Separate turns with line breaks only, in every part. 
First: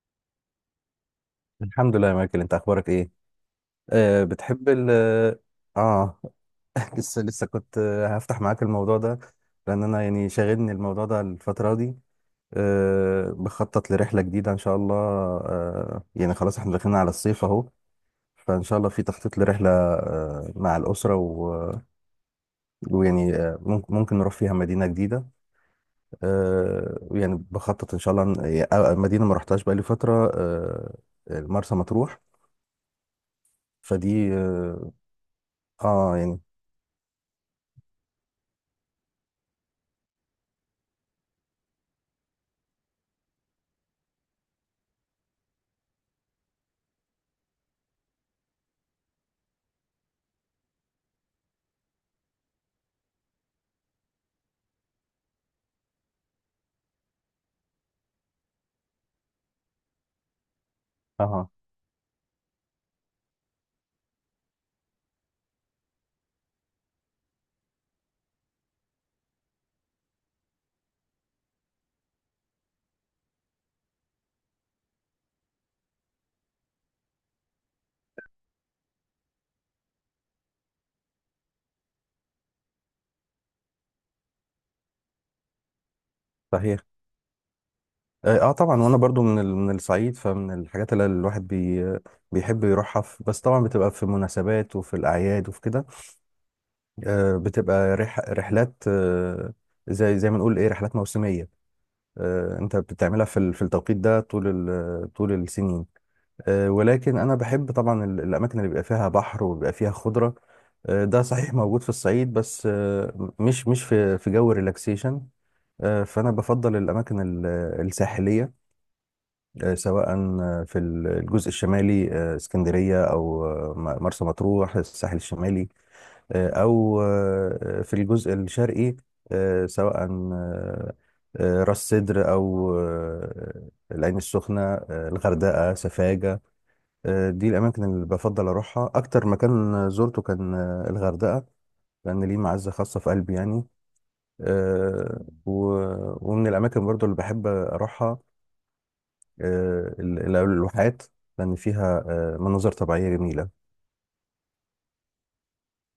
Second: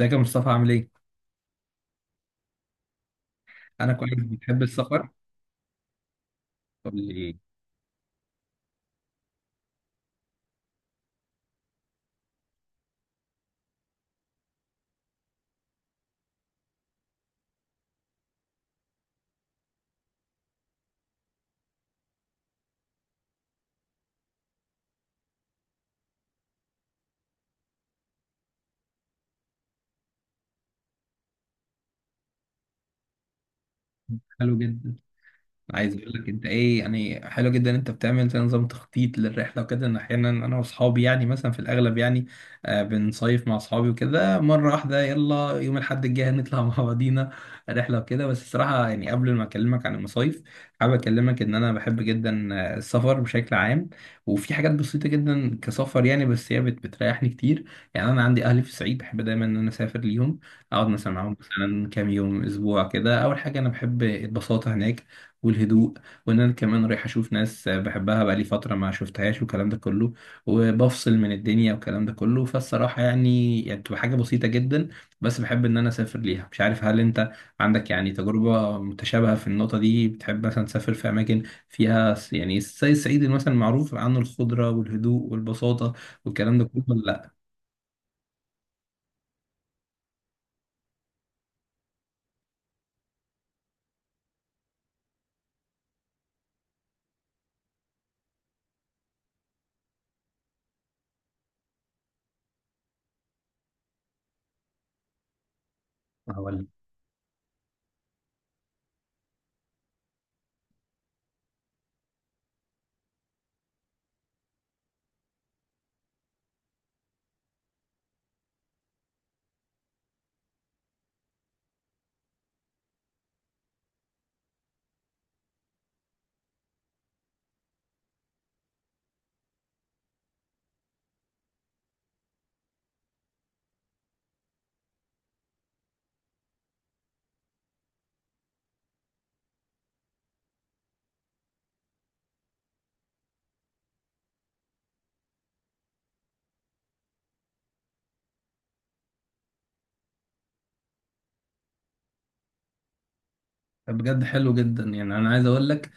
ازيك يا مصطفى؟ عامل ايه؟
الحمد لله يا مايكل، انت اخبارك ايه؟
انا كويس. بتحب
بتحب ال
السفر؟
اه
قول
لسه
لي.
لسه كنت هفتح معاك الموضوع ده، لان انا يعني شاغلني الموضوع ده الفتره دي. أه، بخطط لرحله جديده ان شاء الله. أه يعني خلاص احنا داخلين على الصيف اهو، فان شاء الله في تخطيط لرحله، أه، مع الاسره ويعني آه، ممكن نروح فيها مدينه جديده. أه يعني بخطط ان شاء الله، مدينه ما رحتهاش بقالي فتره، أه، مرسى مطروح. فدي
حلو جدا. عايز اقول لك
يعني.
انت ايه، يعني حلو جدا إن انت بتعمل زي نظام تخطيط للرحله وكده، ان احيانا انا واصحابي يعني مثلا في الاغلب، يعني آه بنصيف مع اصحابي وكده، مره واحده يلا يوم الاحد الجاي نطلع مع بعضينا رحله وكده. بس الصراحه يعني قبل ما اكلمك عن المصايف، حابب اكلمك ان انا بحب جدا السفر بشكل عام. وفي حاجات بسيطه جدا كسفر يعني، بس هي بتريحني كتير. يعني انا عندي اهلي في الصعيد، بحب دايما ان انا اسافر ليهم، اقعد مثلا معاهم
اه.
مثلا كام يوم اسبوع كده. اول حاجه انا بحب البساطه هناك والهدوء، وان انا كمان رايح اشوف ناس بحبها بقالي فتره ما شفتهاش والكلام ده كله، وبفصل من الدنيا والكلام ده كله. فالصراحه يعني بتبقى حاجه بسيطه جدا، بس بحب ان انا اسافر ليها. مش عارف هل انت عندك يعني تجربه متشابهه في النقطه دي؟ بتحب مثلا تسافر في اماكن فيها يعني زي الصعيد مثلا، معروف عنه الخضره والهدوء والبساطه والكلام ده كله،
صحيح.
ولا
طبعا، وانا برضو من من الصعيد، فمن الحاجات اللي الواحد بيحب يروحها في، بس طبعا بتبقى في مناسبات وفي الاعياد وفي كده. بتبقى رحلات، زي ما نقول ايه، رحلات موسميه. انت بتعملها في في التوقيت ده طول طول السنين.
لا ولا؟
ولكن انا بحب طبعا الاماكن اللي بيبقى فيها بحر وبيبقى فيها خضره. ده صحيح موجود في الصعيد، بس مش في جو ريلاكسيشن. فانا بفضل الاماكن الساحليه. سواء في الجزء الشمالي، اسكندرية، أو مرسى مطروح، الساحل الشمالي. أو في الجزء الشرقي. آه، سواء آه، آه، راس سدر، أو العين السخنة، الغردقة، سفاجة. دي الأماكن اللي بفضل أروحها. أكتر مكان زرته كان الغردقة، لأن ليه معزة خاصة في قلبي يعني. ومن الأماكن برضو اللي بحب أروحها، الواحات، لأن فيها مناظر طبيعية جميلة.
بجد حلو جدا، يعني انا عايز اقول لك،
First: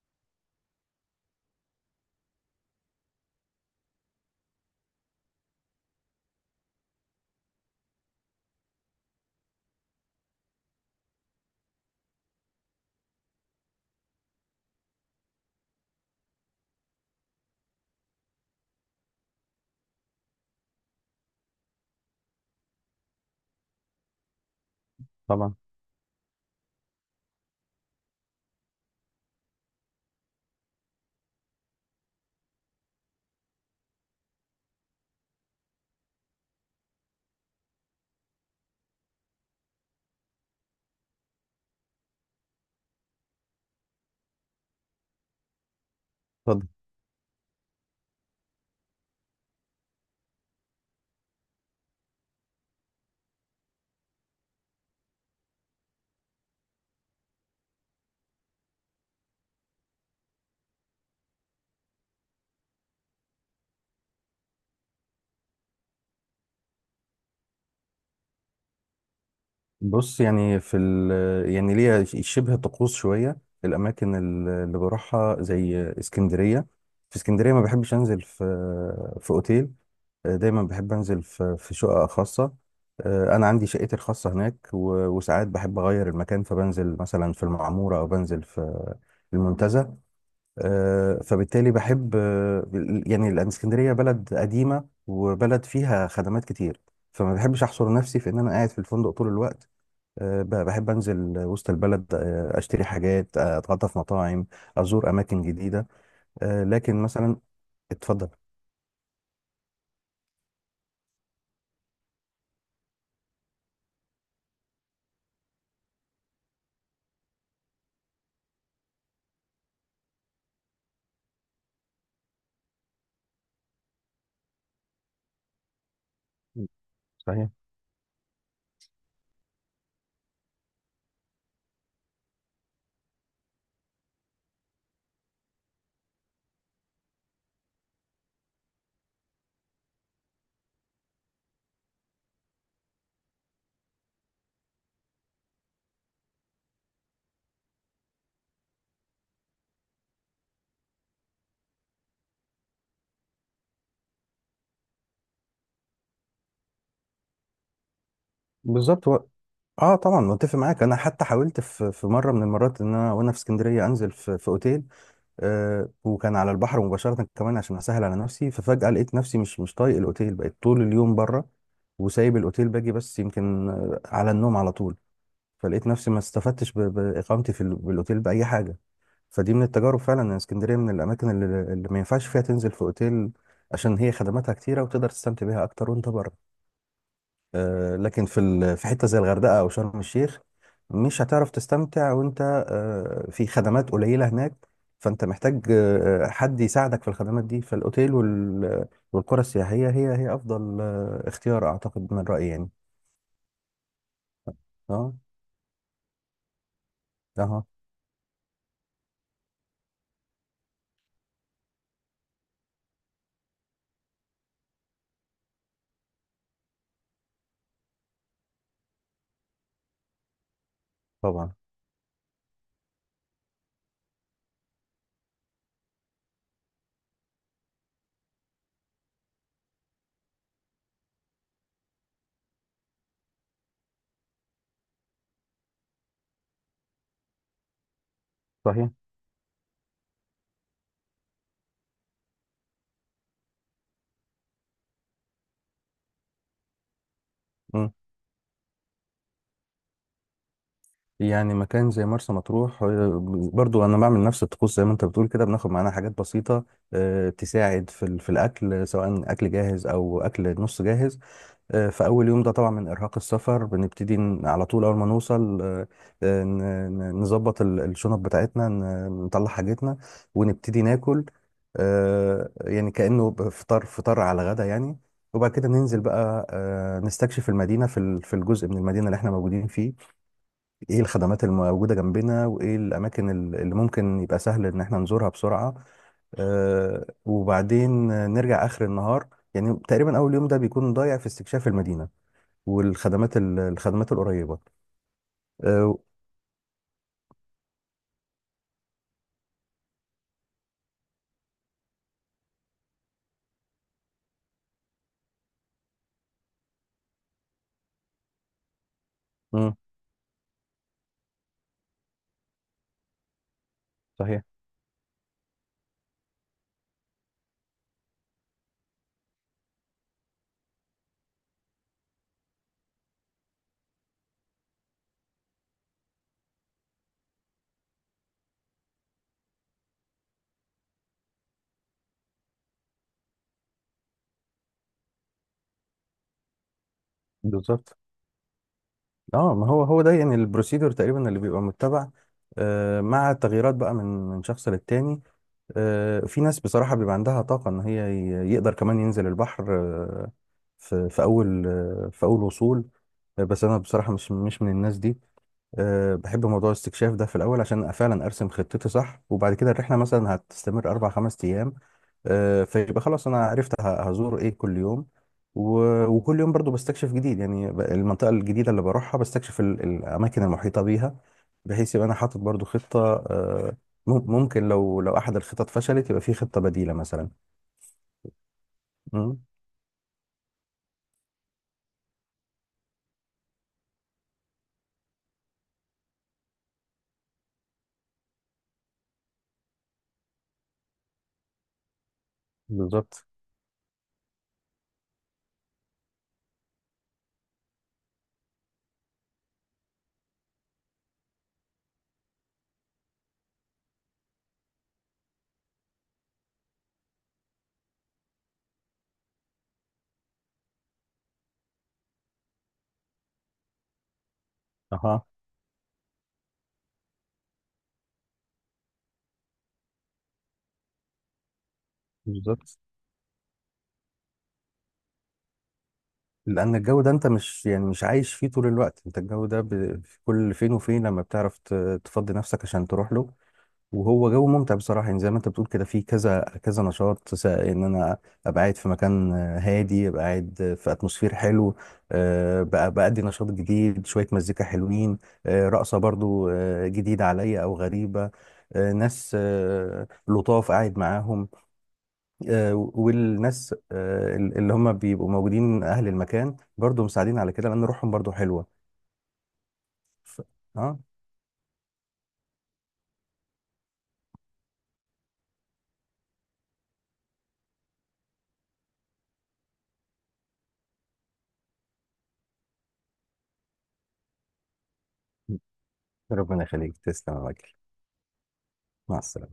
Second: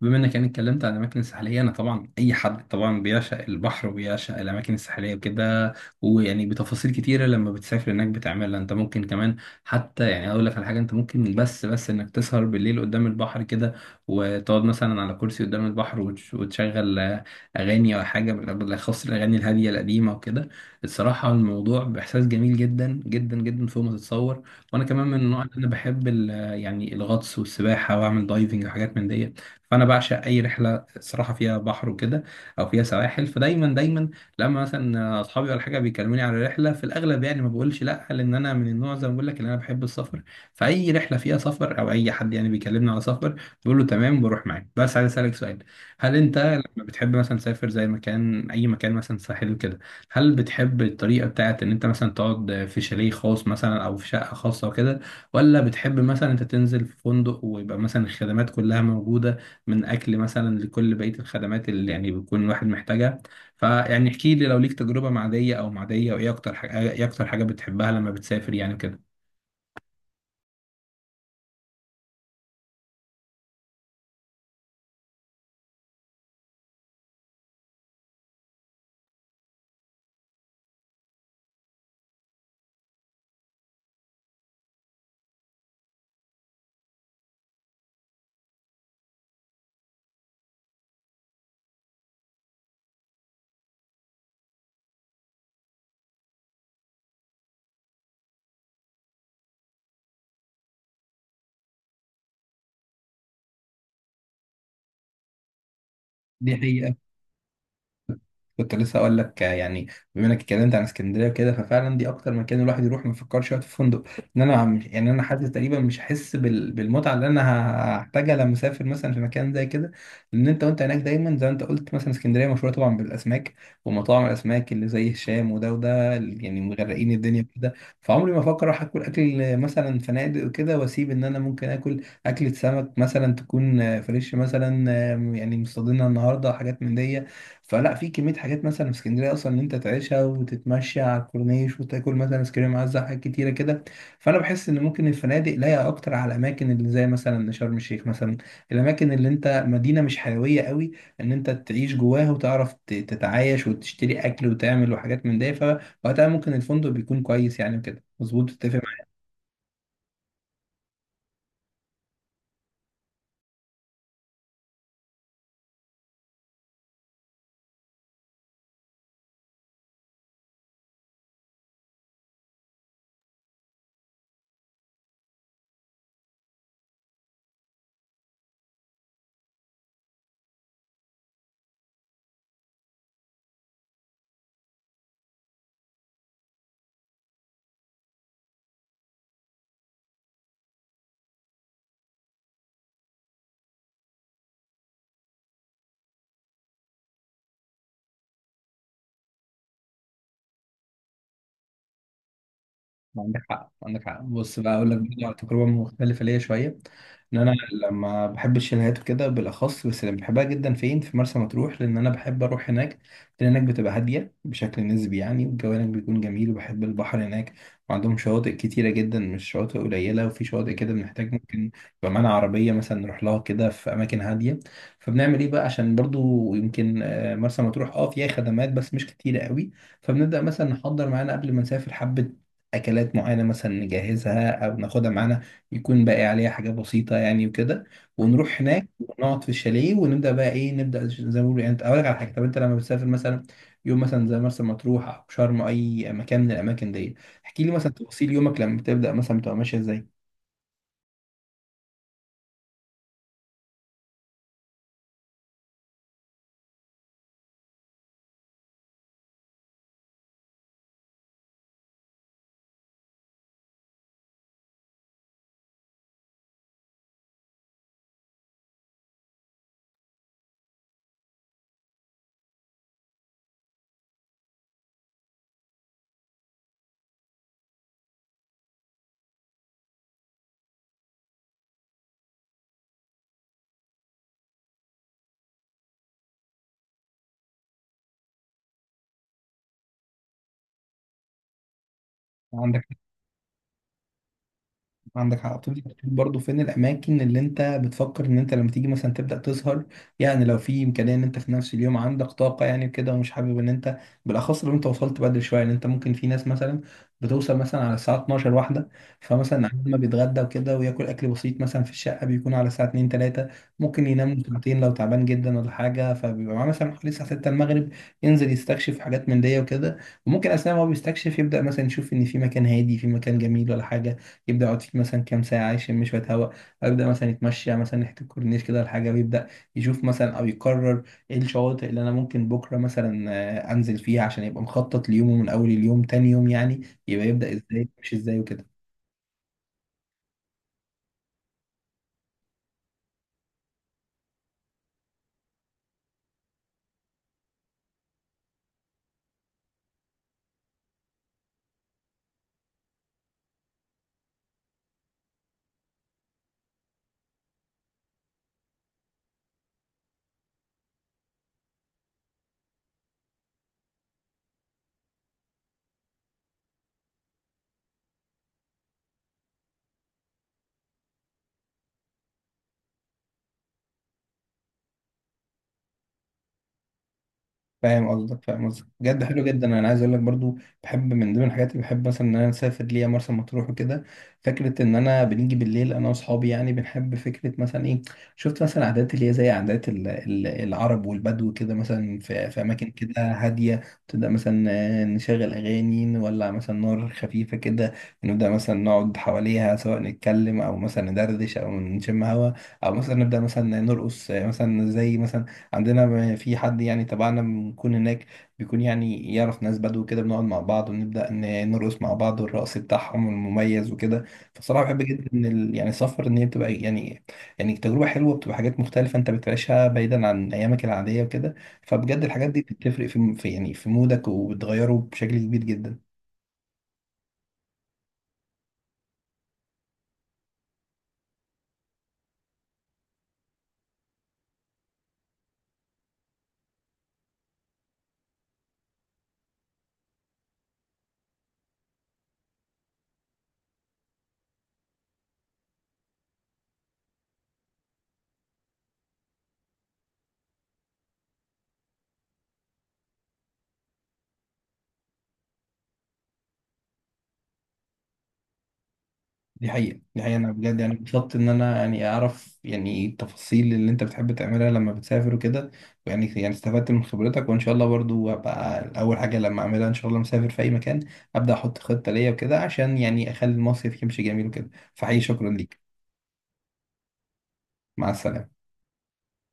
بما انك يعني اتكلمت عن الاماكن الساحليه، انا طبعا اي حد طبعا بيعشق البحر وبيعشق الاماكن الساحليه وكده، ويعني بتفاصيل كتيره لما بتسافر هناك بتعملها انت ممكن كمان، حتى يعني اقول لك على حاجه، انت ممكن بس انك تسهر بالليل قدام البحر كده، وتقعد مثلا على كرسي قدام البحر، وتشغل اغاني او حاجه بالاخص الاغاني الهاديه القديمه وكده. الصراحه الموضوع باحساس جميل جدا جدا جدا فوق ما تتصور. وانا كمان من النوع
طبعا.
اللي انا بحب يعني الغطس والسباحه، واعمل دايفنج وحاجات من دي. فانا بعشق اي رحله صراحه فيها بحر وكده، او فيها سواحل. فدايما دايما لما مثلا اصحابي ولا حاجه بيكلموني على رحله، في الاغلب يعني ما بقولش لا، لان انا من النوع زي ما بقول لك ان انا بحب السفر. فاي رحله فيها سفر او اي حد يعني بيكلمني على سفر، بقول له تمام بروح معاه. بس عايز اسالك سؤال: هل انت
اتفضل.
لما بتحب مثلا تسافر زي مكان اي مكان مثلا ساحل وكده، هل بتحب الطريقه بتاعت ان انت مثلا تقعد في شاليه خاص مثلا او في شقه خاصه وكده، ولا بتحب مثلا انت تنزل في فندق ويبقى مثلا الخدمات كلها موجوده، من اكل مثلا لكل بقيه الخدمات اللي يعني بيكون الواحد محتاجها؟ فيعني احكي لي لو ليك تجربه معديه او معديه، وايه اكتر حاجه، ايه اكتر حاجه بتحبها لما بتسافر يعني كده؟
بص يعني في ال يعني ليها شبه طقوس شوية. الأماكن اللي بروحها زي اسكندرية، في اسكندرية ما بحبش أنزل في أوتيل. دايما بحب أنزل في شقة خاصة. أنا عندي شقتي الخاصة هناك، وساعات بحب أغير المكان، فبنزل مثلا في المعمورة أو بنزل في المنتزه. فبالتالي بحب، يعني لأن اسكندرية بلد قديمة وبلد فيها خدمات كتير، فما بحبش أحصر نفسي في إن أنا قاعد في الفندق طول الوقت. بحب أنزل وسط البلد، أشتري حاجات، أتغدى في مطاعم، أزور أماكن جديدة.
دي حقيقة.
لكن مثلا... اتفضل.
كنت لسه اقول لك يعني، بما انك اتكلمت عن اسكندريه وكده، ففعلا دي اكتر مكان الواحد يروح ما يفكرش يقعد في فندق. ان انا عم يعني انا حاسس تقريبا مش هحس بالمتعه اللي انا هحتاجها لما اسافر مثلا في مكان زي كده، لان انت وانت هناك دايما زي ما انت قلت مثلا اسكندريه مشهوره طبعا بالاسماك، ومطاعم الاسماك اللي زي هشام وده وده اللي يعني مغرقين الدنيا
صحيح.
كده. فعمري ما افكر اروح اكل مثلا فنادق وكده، واسيب ان انا ممكن اكل اكله سمك مثلا تكون فريش مثلا، يعني مصطادينها النهارده، حاجات من دي. فلا، في كمية حاجات مثلا في اسكندرية أصلا إن أنت تعيشها، وتتمشى على الكورنيش، وتاكل مثلا آيس كريم عزة، حاجات كتيرة كده. فأنا بحس إن ممكن الفنادق لايقة أكتر على الأماكن اللي زي مثلا شرم الشيخ مثلا، الأماكن اللي أنت مدينة مش حيوية قوي، إن أنت تعيش جواها وتعرف تتعايش وتشتري أكل وتعمل وحاجات من ده، فوقتها ممكن الفندق بيكون كويس يعني وكده، مظبوط تتفق.
بالظبط. اه طبعا، متفق معاك. انا حتى حاولت في مره من المرات ان انا وانا في اسكندريه انزل في اوتيل، وكان على البحر مباشرة كمان عشان أسهل على نفسي، ففجأة لقيت نفسي مش طايق الأوتيل، بقيت طول اليوم بره وسايب الأوتيل، باجي بس يمكن على النوم على طول. فلقيت نفسي ما استفدتش بإقامتي في بالأوتيل بأي حاجة. فدي من التجارب فعلا، إن اسكندرية من الأماكن اللي ما ينفعش فيها تنزل في أوتيل، عشان هي خدماتها كتيرة وتقدر تستمتع بيها أكتر وأنت بره. لكن في في حته زي الغردقه او شرم الشيخ، مش هتعرف تستمتع وانت في خدمات قليله هناك. فانت محتاج حد يساعدك في الخدمات دي، فالاوتيل والقرى السياحيه هي افضل اختيار، اعتقد من رايي يعني.
ما عندك حق، عندك حق. بص بقى اقول لك
اه.
برضه على تجربه مختلفه ليا شويه. ان انا
اه
لما بحب الشاليهات وكده بالاخص، بس اللي بحبها جدا فين؟ في مرسى مطروح، لان انا بحب اروح هناك، لان هناك بتبقى هاديه بشكل نسبي يعني، والجو هناك بيكون جميل، وبحب البحر هناك، وعندهم شواطئ كتيره جدا مش شواطئ قليله، وفي شواطئ كده بنحتاج
طبعا.
ممكن يبقى معانا عربيه مثلا نروح لها كده في اماكن هاديه. فبنعمل ايه بقى؟ عشان برضو يمكن مرسى مطروح اه فيها خدمات بس مش كتيره قوي، فبنبدأ مثلا نحضر معانا قبل ما نسافر حبة اكلات معينه مثلا، نجهزها او ناخدها معانا، يكون باقي عليها حاجات بسيطه يعني وكده. ونروح هناك
صحيح.
ونقعد في الشاليه، ونبدا بقى ايه، نبدا زي ما بيقولوا يعني. اقول لك على حاجه، طب انت لما بتسافر مثلا يوم مثلا زي مرسى مطروح او شرم أو اي مكان من الاماكن دي، احكي لي مثلا
مم.
تفاصيل يومك لما بتبدا، مثلا بتبقى ماشيه ازاي؟
يعني مكان زي مرسى مطروح، برضو انا بعمل نفس الطقوس زي ما انت بتقول كده، بناخد معانا حاجات بسيطه تساعد في في الاكل، سواء اكل جاهز او اكل نص جاهز. في أول يوم ده طبعا، من إرهاق السفر، بنبتدي على طول أول ما نوصل، آه، ن- نظبط الشنط بتاعتنا، نطلع حاجتنا ونبتدي ناكل. يعني كأنه فطار على غدا يعني. وبعد كده ننزل بقى نستكشف المدينة، في في الجزء من المدينة اللي احنا موجودين فيه، ايه الخدمات الموجودة جنبنا، وايه الأماكن اللي ممكن يبقى سهل إن احنا نزورها بسرعة. وبعدين نرجع آخر النهار. يعني تقريبا أول يوم ده بيكون ضايع في استكشاف المدينة
عندك
والخدمات الخدمات القريبه.
عندك حق، بتبدأ
آه،
تشوف برضه فين الأماكن اللي أنت بتفكر إن أنت لما تيجي مثلا تبدأ تسهر، يعني لو في إمكانية إن أنت في نفس اليوم عندك طاقة يعني كده، ومش حابب إن أنت بالأخص لو أنت وصلت بدري شوية، إن أنت ممكن في ناس مثلا بتوصل مثلا على الساعة 12 واحدة، فمثلا
مم،
عندما ما بيتغدى وكده وياكل أكل بسيط مثلا في الشقة بيكون على الساعة 2 3، ممكن ينام له
صحيح.
ساعتين لو تعبان جدا ولا حاجة، فبيبقى معاه مثلا حوالي الساعة 6 المغرب، ينزل يستكشف حاجات من دي وكده. وممكن أثناء ما هو بيستكشف يبدأ مثلا يشوف إن في مكان هادي في مكان جميل ولا حاجة، يبدا يعطيك مثلا كام ساعه يشم شويه هواء، ويبدا مثلا يتمشى مثلا ناحيه الكورنيش كده ولا حاجه، ويبدا يشوف مثلا او يقرر ايه الشواطئ اللي انا ممكن بكره مثلا انزل فيها، عشان يبقى مخطط ليومه من اول اليوم تاني يوم يعني، يبقى يبدا ازاي،
بالظبط.
يمشي ازاي وكده.
اه ما هو هو ده يعني البروسيدور تقريبا اللي بيبقى متبع، مع تغييرات بقى من شخص للتاني. في ناس بصراحه بيبقى عندها طاقه ان هي يقدر كمان ينزل البحر، في اول آه، في اول وصول. بس انا بصراحه مش من الناس دي. أه بحب موضوع الاستكشاف ده في الأول عشان فعلا أرسم خطتي صح، وبعد كده الرحلة مثلا هتستمر أربع خمس أيام. أه فيبقى خلاص أنا عرفت هزور إيه كل يوم، وكل يوم برضو بستكشف جديد يعني، المنطقة الجديدة اللي بروحها بستكشف الأماكن المحيطة بيها، بحيث يبقى أنا حاطط برضو خطة. أه ممكن لو أحد الخطط فشلت يبقى في خطة بديلة مثلا.
فاهم قصدك. بجد
مم،
حلو جدا، انا عايز اقول لك برضو، بحب من ضمن الحاجات اللي بحب مثلا ان انا اسافر ليا مرسى مطروح وكده، فكره ان انا بنيجي بالليل انا واصحابي، يعني بنحب فكره مثلا ايه، شفت مثلا عادات اللي هي زي عادات العرب والبدو كده، مثلا في في اماكن كده
بالظبط.
هاديه، تبدا مثلا نشغل اغاني، نولع مثلا نار خفيفه كده، نبدا مثلا نقعد حواليها سواء نتكلم او مثلا ندردش او نشم هوا، او مثلا نبدا مثلا نرقص مثلا زي مثلا عندنا في حد يعني تبعنا بنكون هناك بيكون يعني يعرف ناس بدو كده، بنقعد مع بعض ونبدأ نرقص مع بعض، والرقص بتاعهم المميز وكده. فصراحة بحب جدا
أها.
ان يعني السفر، ان هي بتبقى يعني، يعني تجربة حلوة، بتبقى حاجات مختلفة انت بتعيشها بعيدا عن ايامك العادية وكده. فبجد الحاجات دي
بالظبط،
بتفرق في في يعني في مودك، وبتغيره بشكل كبير جدا.
لأن الجو ده أنت مش يعني مش عايش فيه طول الوقت، أنت الجو ده في كل فين وفين لما بتعرف تفضي نفسك عشان تروح له. وهو جو ممتع بصراحة، يعني زي ما أنت بتقول كده، فيه كذا كذا نشاط، سواء إن أنا أبقى قاعد في مكان هادي، أبقى قاعد في أتموسفير حلو، بقى بأدي نشاط جديد، شوية مزيكا حلوين، رقصة برضو جديدة عليا أو غريبة، ناس لطاف قاعد معاهم. والناس اللي هم بيبقوا موجودين اهل المكان برضو مساعدين على كده، لان روحهم برضو حلوه.
دي حقيقة.
ف...
أنا بجد يعني
اه.
اتبسطت إن أنا يعني أعرف يعني التفاصيل اللي أنت بتحب تعملها لما بتسافر وكده، يعني استفدت من خبرتك. وإن شاء الله برضو هبقى أول حاجة لما أعملها إن شاء الله مسافر في أي مكان، أبدأ أحط خطة ليا وكده، عشان يعني أخلي المصيف يمشي جميل وكده. فحقيقي شكرا ليك.
ربنا يخليك، تسلم يا مايكل.
مع السلامة.
مع السلامه.